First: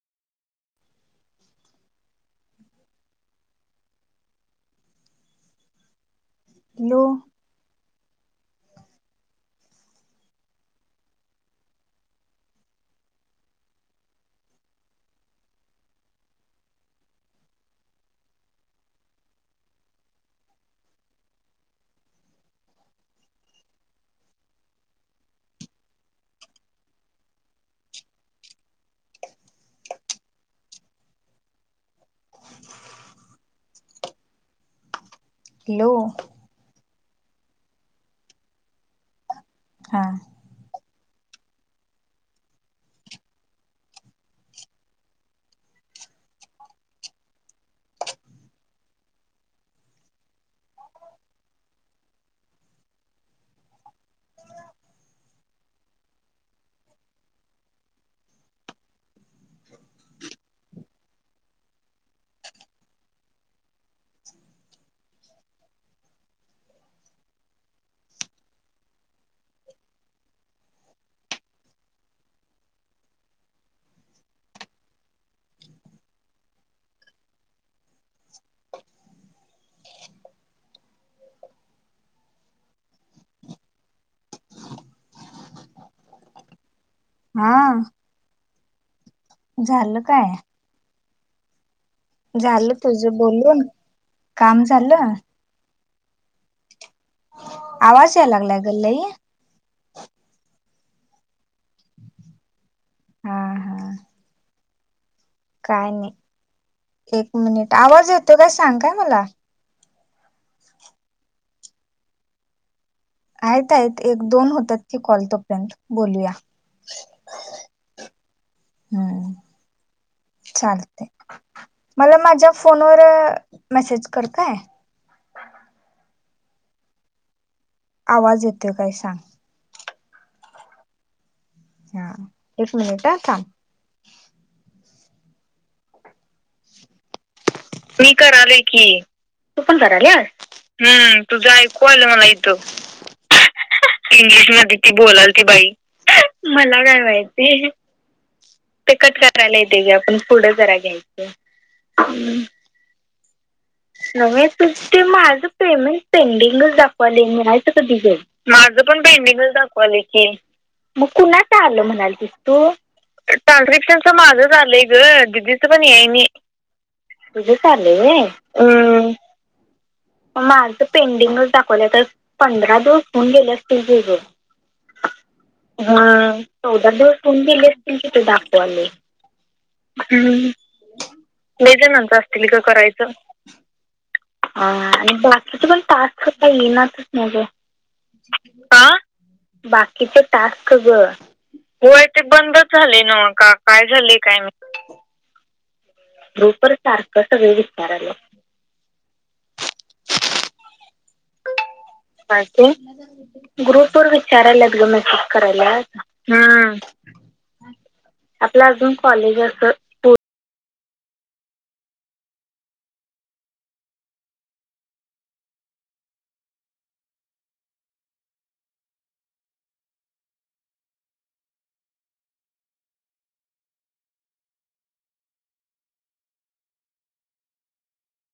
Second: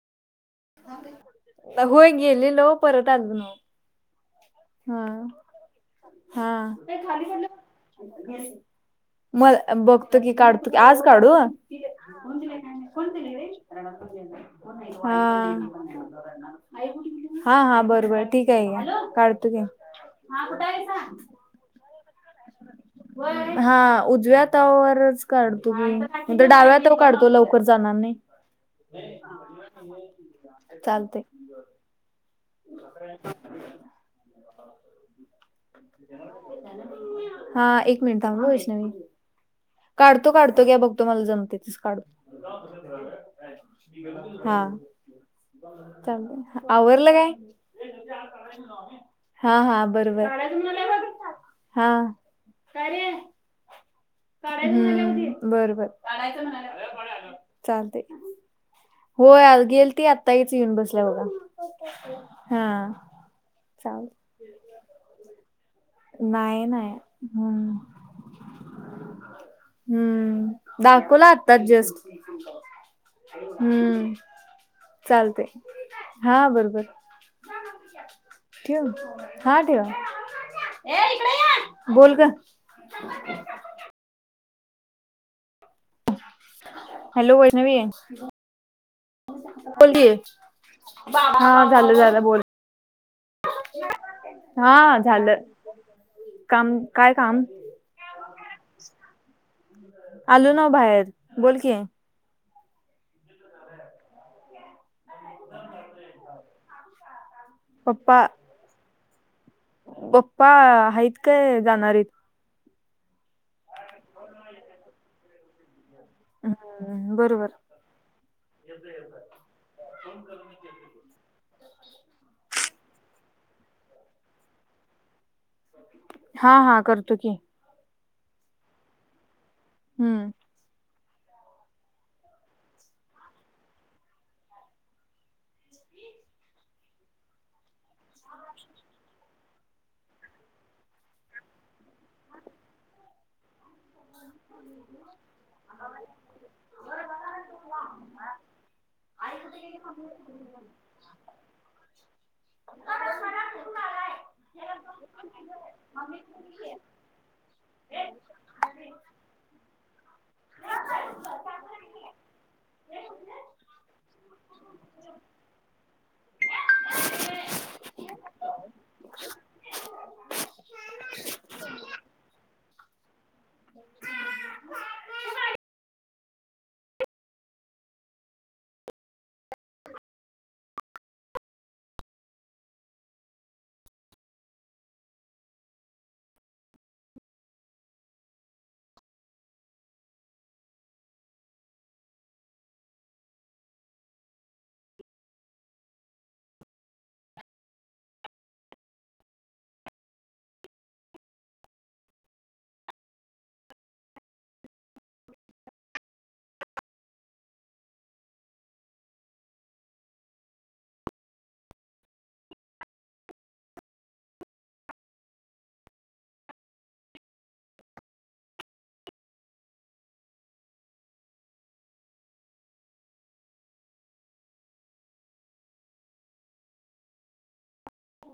होय गेलेलो परत आलो न्हावा. हा हा हॅलो मल बघतो की काढतो की आज काढू [unintelligible] हा हा हा बरं बरं ठीक आहे घे काढ तो की हा कुठ हाय सा [inaudible] व्हय हा उजव्या हातावर च काढतो मी म्ह डाव्यात हातावर काढतो लवकर जाणार नाही. चालतय. [inaudible] इलो. हा एक मिनट थांब हा वैष्णवी. हा काढतो काढतो घ्या बघतो मला जमते तस काढत [unintelligible] हा. चालतंय आवरलं काय. हा हा बरं बरं [inaudible] हा [inaudible] [unintelligible] हम्म बरं बरं चालतय होय गेलती आत्ताहीच येऊन बसल्या बघा. हा चाल नाही नाही हम्म. हम्म दाखवला आता जस्ट. हम्म चालतय हा बरं बरं. ठेऊ हा ठेवा. [inaudible] बोल ग हॅलो हा वै्णवी बोल झालं की. काय बाबा हा झालं झालं. बोल झालं तुझ बोलून काम झालं. काम काय काम. आवाज या लागलाय ग लई. आलू ना बाहेर बोल की. हा हा. काय नाही एक मिनिट आवाज येतो काय सांग काय मला. बाप्पा हैत काय जाणार राईत. आहेत आहेत एक दोन होतात की कॉल तोपर्यंत बोलूया. हम बरं बरं. हम्म चालते [inaudible] मला माझ्या फोनवर मेसेज कर काय. हा हा करतो की. आवाज येतोय काय सांग. हम्म. हा एक मिनिट हा थांब. मी करालोय की. तू पण कराल्या. इंग्लिश मध्ये ती बोलाल ती बाई मला काय माहिती. ते कट करायला येते ग आपण पुढं जरा घ्यायचं. नवे तु ते माझ पेमेंट पेंडिंगच दाखवाले मिळायचं कधी ग. माझं पण पेंडिंगच दाखवालय की. ट्रान्स्क्रिप्शनचं माझंच आलंय ग दीदीच पण याय नाही. तुझंच आले व्हय. माझं पेंडिंगच दाखवलं तर पंधरा दो [unintelligible] गेले असतील कि ग, हा. चौदा दिवस होऊन गेले असं दाखवायला हम्म मे च्या नंतर असतील ग करायचं, हा. बाकीचे पण टास्क काय येणाच मग. बाकीचे टास्क ग. होय ते बंदच झालय नवका काय झालेय काय माहित. ग्रुप वर सारख सगळी विचाराल्यात. बाकी. ग्रुप वर विचाराल्यात ग मेसेज करायला, हम्म. आपला अजून कॉलेज अस